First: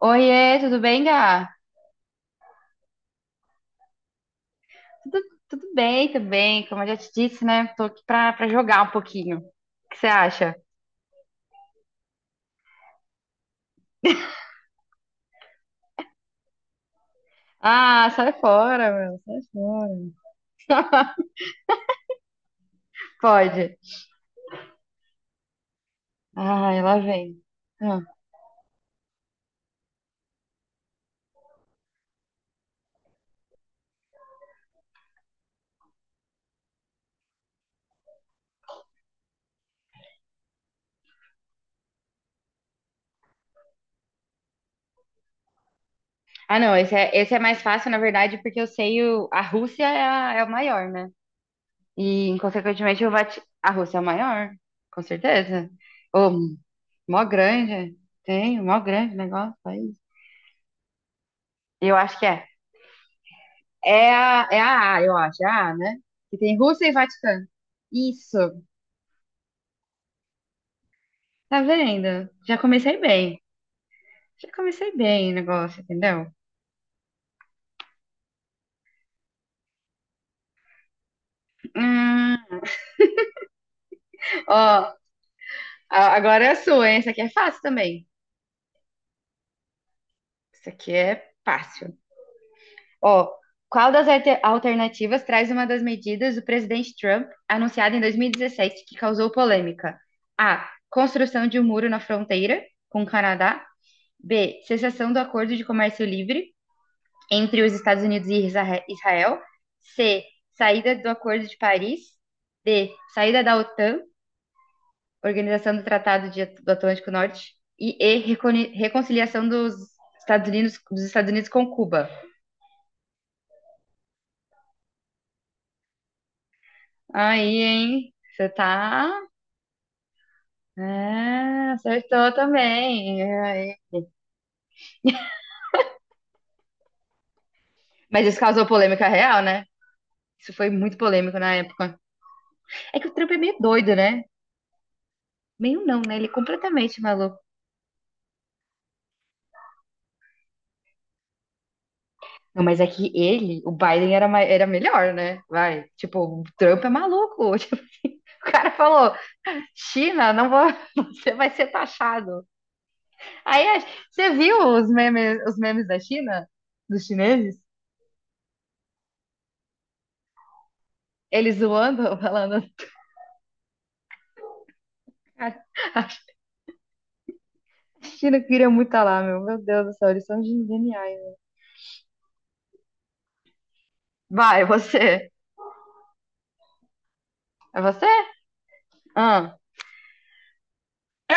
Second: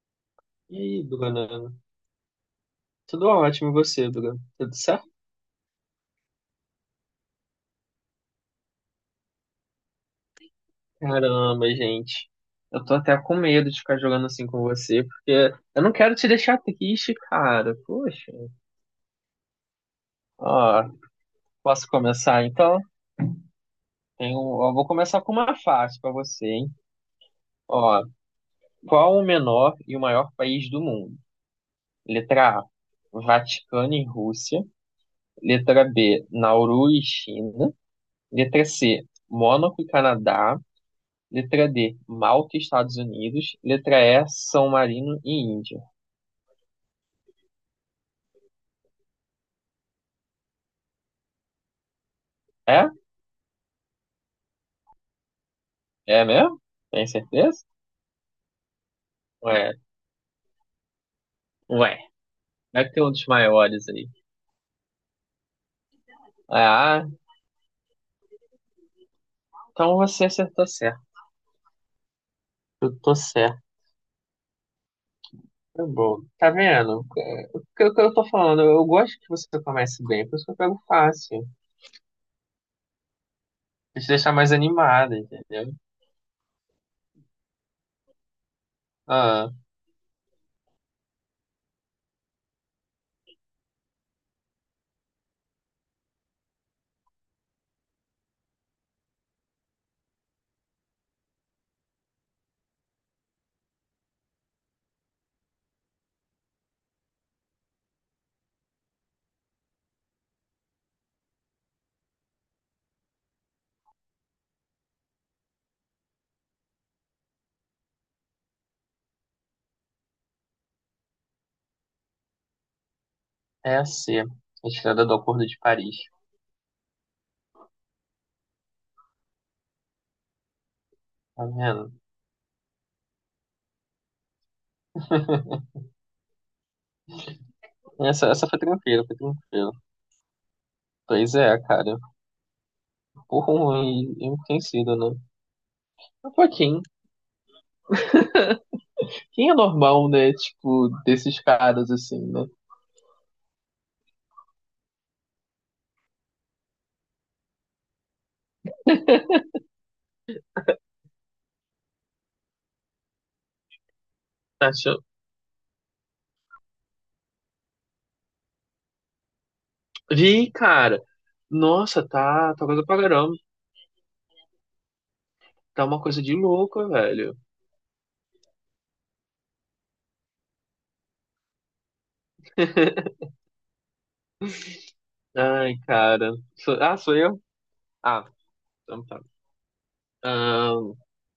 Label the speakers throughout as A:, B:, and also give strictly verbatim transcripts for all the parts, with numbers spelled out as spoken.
A: Oiê,
B: E
A: tudo
B: aí,
A: bem, Gá?
B: Bruna? Tudo ótimo, e você, Bruna? Tudo certo?
A: Tudo, tudo bem também, como eu já te disse, né? Tô aqui pra, pra jogar um pouquinho. O que você acha?
B: Caramba, gente. Eu tô até com medo de ficar jogando assim com você, porque eu não quero te deixar triste, cara.
A: Ah, sai
B: Poxa.
A: fora, meu, sai fora.
B: Ó, posso começar então?
A: Pode.
B: Tenho, ó, vou começar com uma fácil pra você, hein?
A: Ai, lá vem. Ah,
B: Ó, qual o menor e o maior país do mundo? Letra A, Vaticano e Rússia. Letra B, Nauru e China. Letra C, Mônaco e Canadá. Letra D, Malta, Estados Unidos. Letra E, São Marino e Índia.
A: Ah, não, esse é, esse é mais fácil, na verdade, porque eu sei o, a Rússia é, a- é o maior, né? E,
B: É?
A: consequentemente, o Vati... a Rússia é o maior, com certeza.
B: É
A: Ô,
B: mesmo? Tem
A: mó
B: certeza?
A: grande, tem, mó grande negócio,
B: Ué,
A: país.
B: ué.
A: Eu acho que é.
B: Deve ter um dos maiores aí.
A: É a, é a A, eu acho, é a A, né? Que tem Rússia e
B: Ah,
A: Vaticano. Isso.
B: então você acertou certo.
A: Tá vendo? Já
B: Eu
A: comecei
B: tô
A: bem.
B: certo.
A: Já comecei bem o negócio,
B: Tá bom.
A: entendeu?
B: Tá vendo? O que, o que eu tô falando? Eu gosto que você comece bem, por isso que eu pego fácil.
A: Hum,
B: Pra te deixar mais
A: ó,
B: animada, entendeu?
A: a- agora é a sua, hein? Essa aqui é fácil também.
B: Ah,
A: Isso aqui é fácil. Ó, qual das alter- alternativas traz uma das medidas do presidente Trump anunciada em dois mil e dezessete que causou polêmica? A. Construção de um muro na fronteira com o Canadá. B. Cessação do acordo de comércio livre entre os Estados Unidos e Israel. C. Saída do Acordo de Paris. D. Saída da OTAN, Organização do Tratado de- do Atlântico Norte. E E. Reconi- Reconciliação dos Estados Unidos, dos Estados Unidos com Cuba.
B: é assim, a C. Retirada do Acordo de Paris.
A: Aí, hein? Você tá.
B: Tá
A: É,
B: vendo?
A: acertou também. É, aí. Mas
B: Essa,
A: isso
B: essa foi
A: causou
B: tranquila,
A: polêmica
B: foi
A: real, né?
B: tranquila.
A: Isso foi muito
B: Pois
A: polêmico na
B: é, cara.
A: época. É que o Trump é
B: Por
A: meio
B: um
A: doido, né?
B: e um enriquecido, né?
A: Meio não, né? Ele é
B: Um pouquinho.
A: completamente maluco.
B: Quem é normal, né? Tipo, desses caras assim, né?
A: Não, mas é que ele, o Biden era, mai- era melhor, né? Vai, tipo, o Trump é maluco. Tipo, o cara falou, China, não vou, você vai ser taxado. Aí, a- você viu
B: Tá
A: os
B: achando...
A: memes, os memes da China? Dos chineses?
B: Vi, cara.
A: Eles zoando,
B: Nossa, tá,
A: falando,
B: tá coisa pra caramba.
A: cara,
B: Tá uma
A: a
B: coisa de louco, velho.
A: China queria muito estar lá, meu. Meu Deus do céu, eles são geniais. Né? Vai, você.
B: Ai, cara. Sou- Ah, sou eu?
A: É você?
B: Ah, então tá.
A: Ah,
B: Ahn,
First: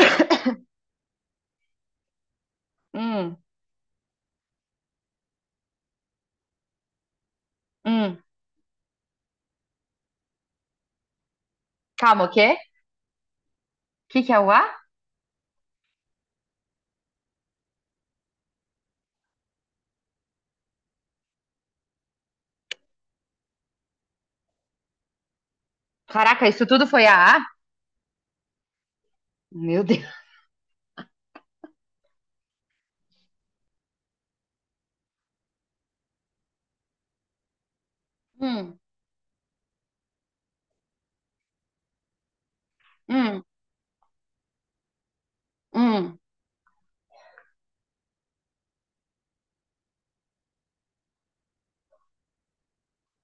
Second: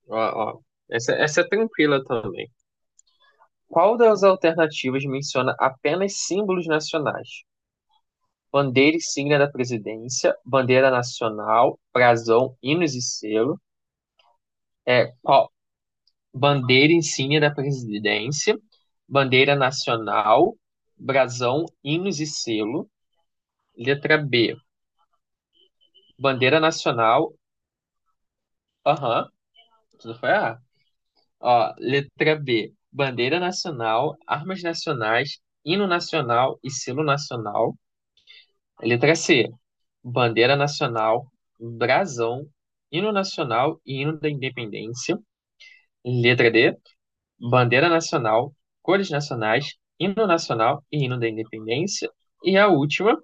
B: ó, ó. Essa, essa é tranquila também.
A: hum,
B: Qual das alternativas menciona apenas símbolos nacionais?
A: hum.
B: Bandeira e signa da presidência, bandeira nacional,
A: Calma, o quê? O
B: brasão, hinos e selo.
A: que que é o A?
B: É, qual- Bandeira insígnia da presidência, bandeira nacional, brasão, hinos e selo. Letra B,
A: Caraca,
B: bandeira
A: isso tudo foi
B: nacional,
A: a A?
B: aham,
A: Meu Deus.
B: tudo foi A. Ó, letra B, bandeira nacional, armas nacionais, hino nacional e selo nacional.
A: Hum,
B: Letra C, bandeira nacional, brasão, hino
A: hum,
B: nacional e hino da independência.
A: hum.
B: Letra D, bandeira nacional, cores nacionais, hino nacional e hino da independência, e a última,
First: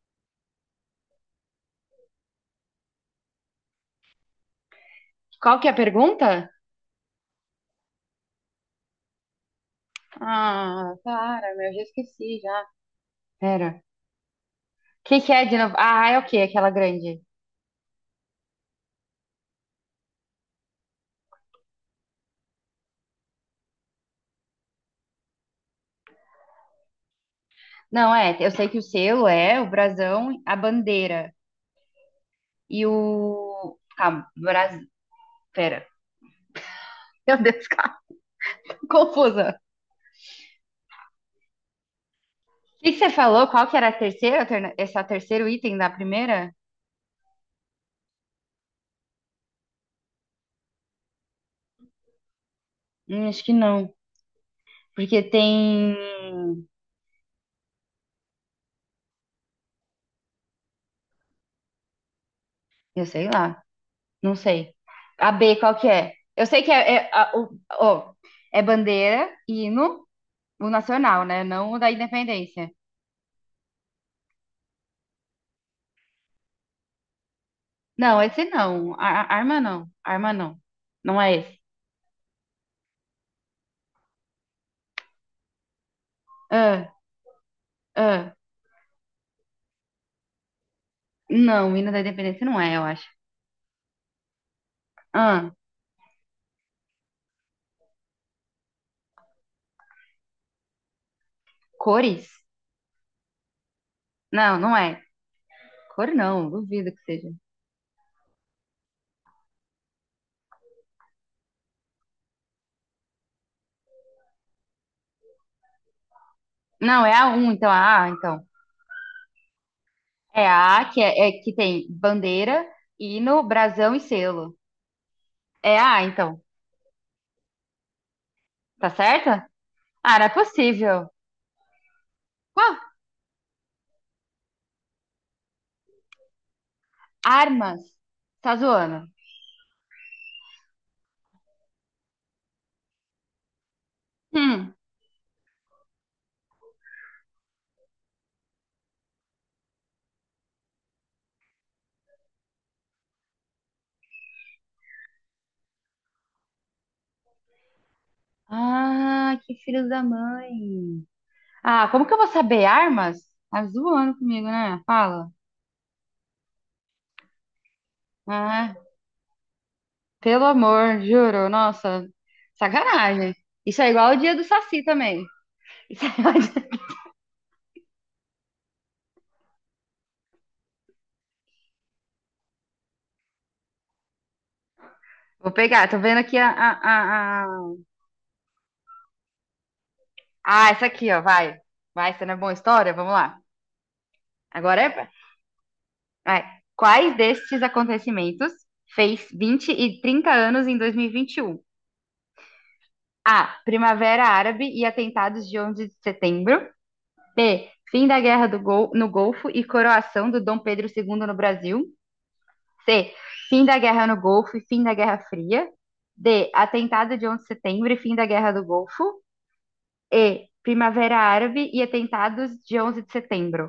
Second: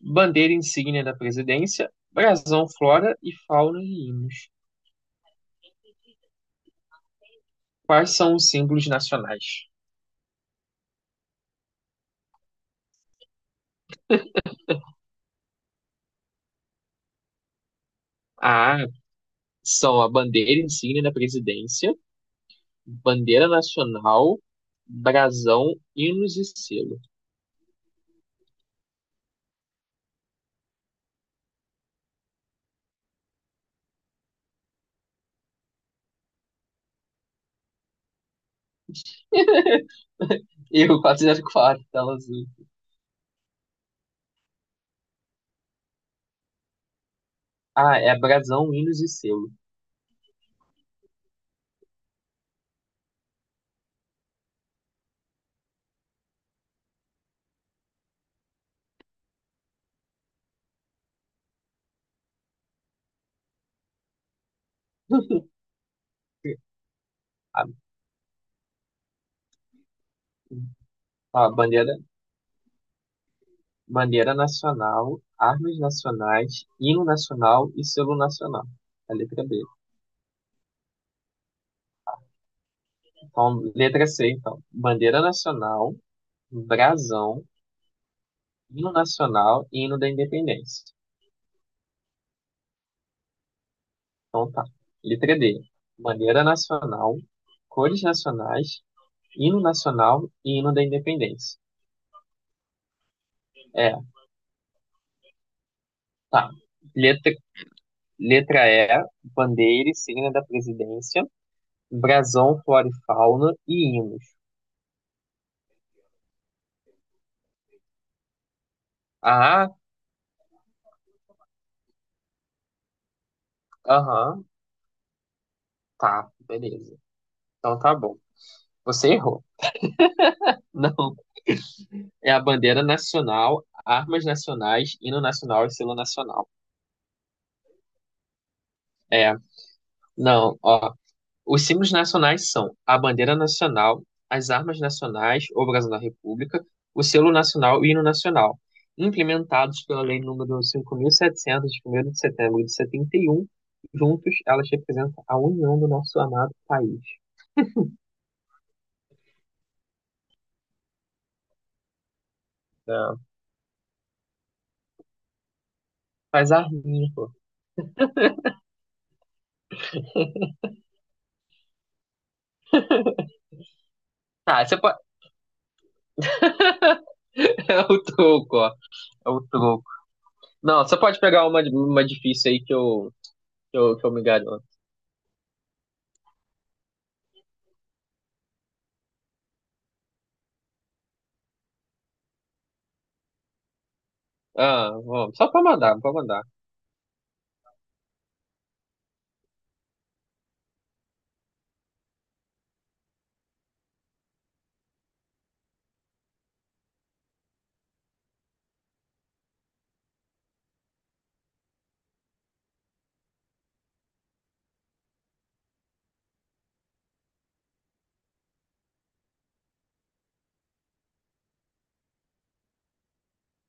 B: bandeira insígnia da presidência, brasão, flora e fauna e hinos.
A: Qual que é a pergunta?
B: Quais são os símbolos nacionais?
A: Ah, para, meu, já esqueci já. Pera. O que que é de novo? Ah, é o quê? Aquela grande.
B: A são a bandeira insígnia da presidência, bandeira nacional, brasão, hinos e selo.
A: Não, é, eu sei que o selo é o brasão, a bandeira e o... Calma, Bras... Pera. Meu Deus, calma. Confusa.
B: Erro quatrocentos e quatro, tela azul.
A: O que que você falou? Qual que era a terceira, alterna- esse é o terceiro item da primeira?
B: Ah, é brasão, hinos e selo.
A: Hum, acho que não. Porque tem... Eu sei lá, não sei. A B, qual que é? Eu sei que é, é a- o,
B: A,
A: ó, é bandeira, hino, o nacional, né?
B: a
A: Não o da
B: bandeira
A: independência.
B: bandeira nacional, armas nacionais, hino nacional e selo
A: Não, esse
B: nacional.
A: não.
B: A
A: A- a-
B: letra
A: arma
B: B.
A: não. Arma não. Não é esse.
B: Então, letra C, então. Bandeira nacional,
A: Ah,
B: brasão,
A: ah.
B: hino nacional e hino da independência.
A: Não, o hino da independência não é, eu acho.
B: Então, tá. Letra
A: Ah,
B: D. Bandeira nacional, cores nacionais, hino nacional e hino da independência.
A: cores?
B: É,
A: Não, não é. Cor
B: tá.
A: não, duvido que seja.
B: Letra, letra E. Bandeira e signa da presidência, brasão, flora e fauna e hinos.
A: Não, é a um, então a A, então.
B: Ah,
A: É a A que, é, é que tem bandeira, hino, brasão e
B: aham,
A: selo. É a A, então.
B: tá, beleza. Então tá bom.
A: Tá
B: Você errou.
A: certa? Ah, não é possível.
B: Não. É a
A: Ah,
B: bandeira nacional, armas nacionais, hino nacional e selo nacional.
A: armas. Tá zoando.
B: É. Não, ó. Os símbolos nacionais são a bandeira nacional, as
A: Hum.
B: armas nacionais, ou brasão da República, o selo nacional e o hino nacional, implementados pela Lei número cinco mil e setecentos, de 1º de setembro de setenta e um. Juntos, elas representam a união do nosso amado país.
A: Ah, que filhos da mãe. Ah, como que eu vou saber
B: É.
A: armas? Tá zoando comigo, né? Fala.
B: Faz a rima, pô.
A: Ah, pelo amor, juro. Nossa, sacanagem. Isso é igual o dia do
B: Tá, você
A: Saci
B: pode...
A: também. Isso é igual o dia-
B: É o troco, ó. É o troco. Não, você pode pegar uma, uma difícil aí que eu, que eu, que eu me garanto.
A: Vou pegar, tô vendo aqui a, a, a, a- ah, essa aqui, ó, vai. Vai, essa não é boa história? Vamos lá. Agora
B: Ah,
A: é...
B: vamos. Só pra mandar, pra
A: Vai.
B: mandar.
A: Quais destes acontecimentos fez vinte e trinta anos em dois mil e vinte e um? A. Primavera Árabe e atentados de onze de setembro. B. Fim da Guerra do Gol- no Golfo e coroação do Dom Pedro segundo no Brasil. C. Fim da Guerra no Golfo e fim da Guerra Fria. D. Atentado de onze de setembro e fim da Guerra do Golfo. E. Primavera Árabe e atentados de onze de setembro.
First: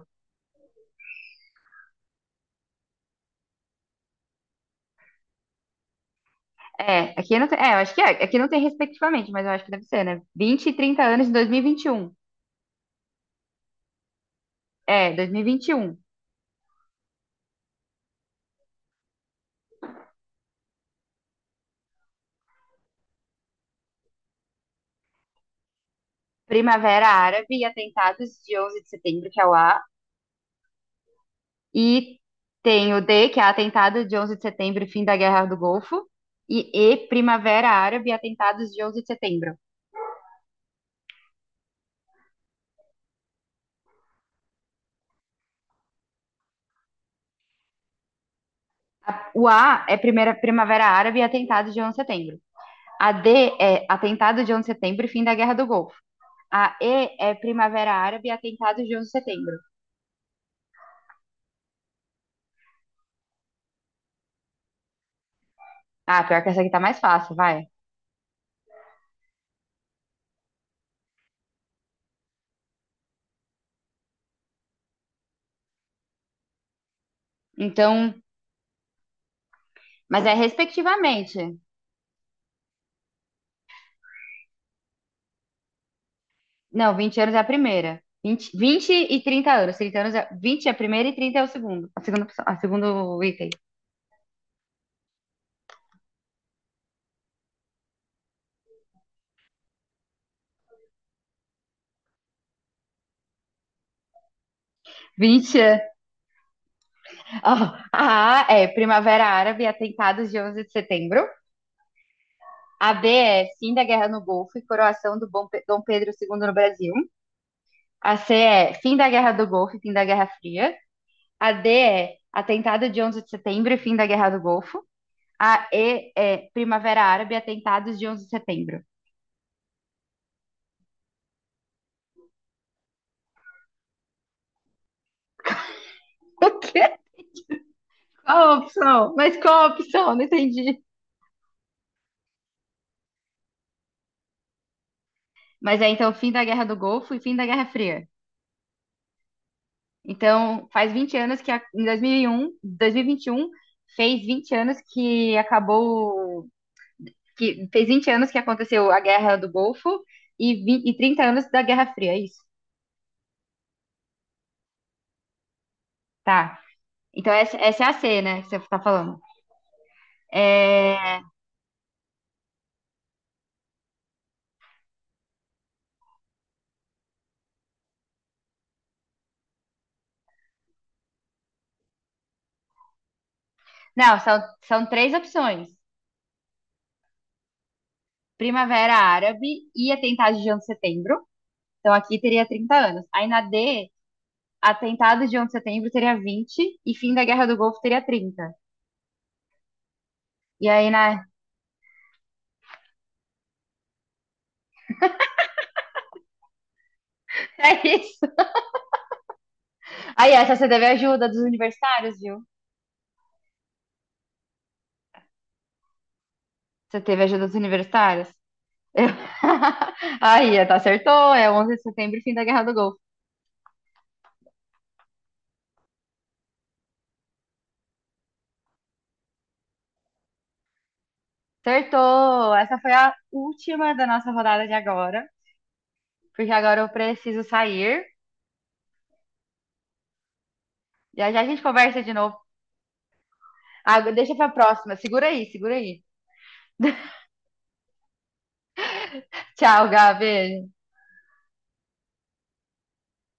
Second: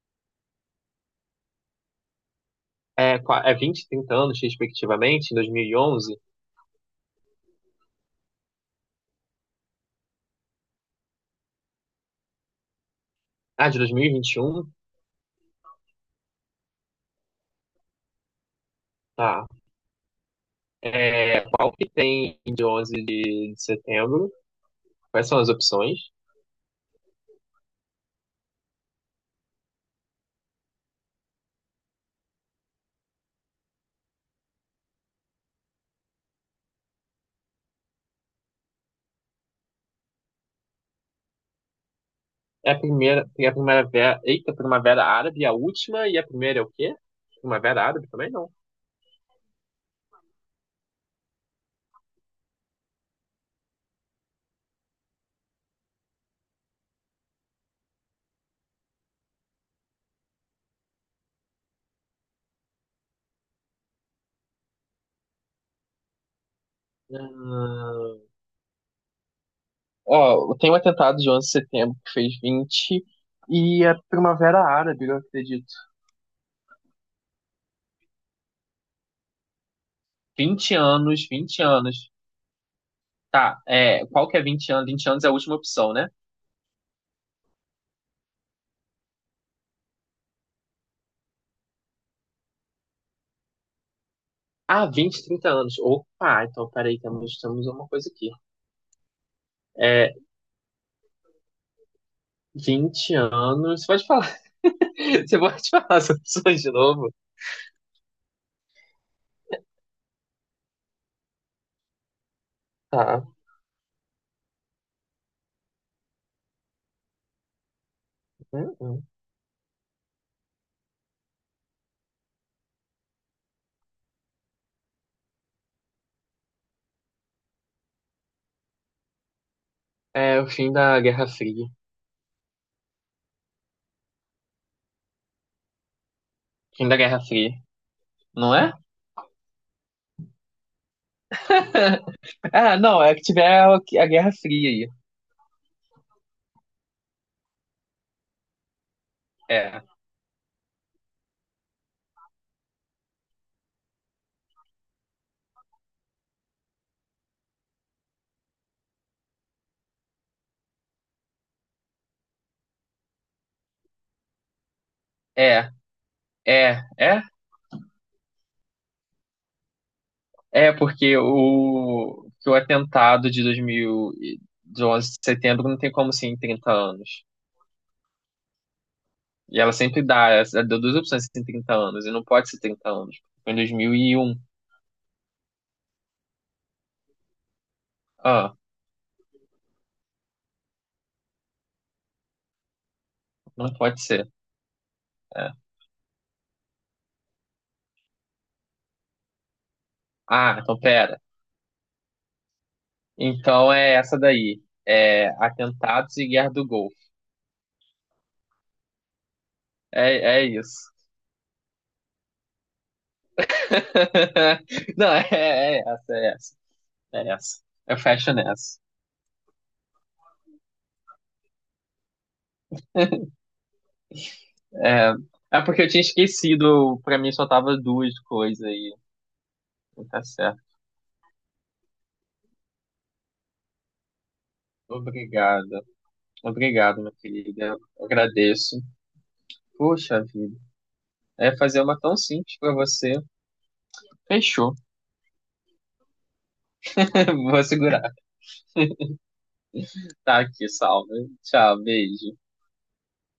B: É, qua- é vinte, trinta anos, respectivamente, em dois mil e onze.
A: É, aqui não tem, é, eu acho que é, aqui não tem respectivamente, mas eu acho que deve ser, né? Vinte e trinta anos de dois mil e vinte e um.
B: Ah, de dois mil e e vinte e um.
A: É, dois mil e vinte e um.
B: Tá. É, qual que tem de onze de, de setembro? Quais são as opções?
A: Primavera Árabe e atentados de onze de setembro, que é o A. E tem o D, que é atentado de onze de setembro e fim da Guerra do Golfo. E E, Primavera Árabe e atentados de onze de setembro.
B: É a primeira, tem a primavera, eita, primavera árabe, a última, e a primeira é o quê? Primavera árabe também não.
A: A- O A é primeira Primavera Árabe e atentados de onze de setembro. A D é atentado de onze de setembro e fim da Guerra do Golfo. A E é Primavera Árabe e atentados de onze de setembro. Ah, pior que essa aqui tá mais fácil, vai.
B: Ah, ó, tem um atentado de onze de setembro que fez vinte e a primavera árabe, eu acredito.
A: Então, mas é
B: vinte anos,
A: respectivamente.
B: vinte anos. Tá, é, qual que é vinte anos? Vinte anos é a última opção, né?
A: Não, vinte anos é a primeira. Vinte vinte e trinta anos. Trinta anos é, vinte é a primeira e trinta é o segundo. A segunda, opção- a segundo item.
B: Ah, vinte trinta anos. Opa, então peraí, temos, temos uma coisa aqui. É, vinte anos. Você pode falar, você
A: Vinte
B: pode
A: anos.
B: falar as opções de novo?
A: Ó, a A é Primavera Árabe, atentados de onze de setembro. A B
B: Tá.
A: é fim da guerra no Golfo e coroação do Bom Pe- Dom Pedro segundo no Brasil. A C é
B: Hum,
A: fim
B: hum.
A: da guerra do Golfo e fim da Guerra Fria. A D é atentado de onze de setembro e fim da guerra do Golfo. A E é Primavera Árabe, atentados de onze de setembro.
B: É o fim da Guerra Fria.
A: O quê?
B: Fim da Guerra Fria,
A: Qual
B: não
A: a
B: é?
A: opção? Mas qual a opção? Não entendi.
B: Ah, não, é que tiver a a Guerra Fria aí.
A: Mas é então fim da guerra do Golfo e fim da Guerra Fria.
B: É,
A: Então, faz vinte anos que a- em dois mil e um, dois mil e vinte e um fez vinte anos que acabou, que fez vinte anos que aconteceu a Guerra do Golfo e, vinte e trinta anos da Guerra Fria, é isso?
B: é,
A: Tá.
B: é, é.
A: Então essa, essa é a C, né, que você tá falando.
B: É, porque
A: É,
B: o, que o atentado de dois mil, e- de onze de setembro não tem como ser em trinta anos. E ela sempre dá, ela deu duas opções em trinta anos, e não pode ser trinta anos. Foi em
A: não,
B: dois mil e um.
A: são, são três opções.
B: Ah,
A: Primavera Árabe e atentado de onze de setembro. Então aqui teria trinta anos. Aí na
B: não
A: D,
B: pode ser.
A: atentado de onze de
B: É.
A: setembro teria vinte e fim da Guerra do Golfo teria trinta.
B: Ah,
A: E
B: então
A: aí
B: pera.
A: na
B: Então é essa daí. É atentados e Guerra do Golfo.
A: É isso. Aí,
B: É, é
A: essa você teve
B: isso.
A: ajuda dos universitários, viu?
B: Não, é, é é essa, é essa.
A: Você teve
B: É
A: ajuda dos
B: essa. Eu
A: universitários?
B: fecho nessa.
A: Eu- Aí, tá, acertou. É onze de setembro, fim da Guerra do Golfo.
B: É, é porque eu tinha esquecido, pra mim só tava duas coisas aí. Tá certo.
A: Acertou! Essa foi a última da nossa rodada de agora,
B: Obrigado.
A: porque agora eu
B: Obrigado, minha
A: preciso
B: querida.
A: sair.
B: Eu agradeço. Puxa vida.
A: Já já a
B: É
A: gente
B: fazer uma
A: conversa de
B: tão
A: novo.
B: simples pra você.
A: Ah, deixa pra
B: Fechou.
A: próxima. Segura aí, segura aí.
B: Vou segurar.
A: Tchau, Gabi.
B: Tá aqui, salve. Tchau, beijo.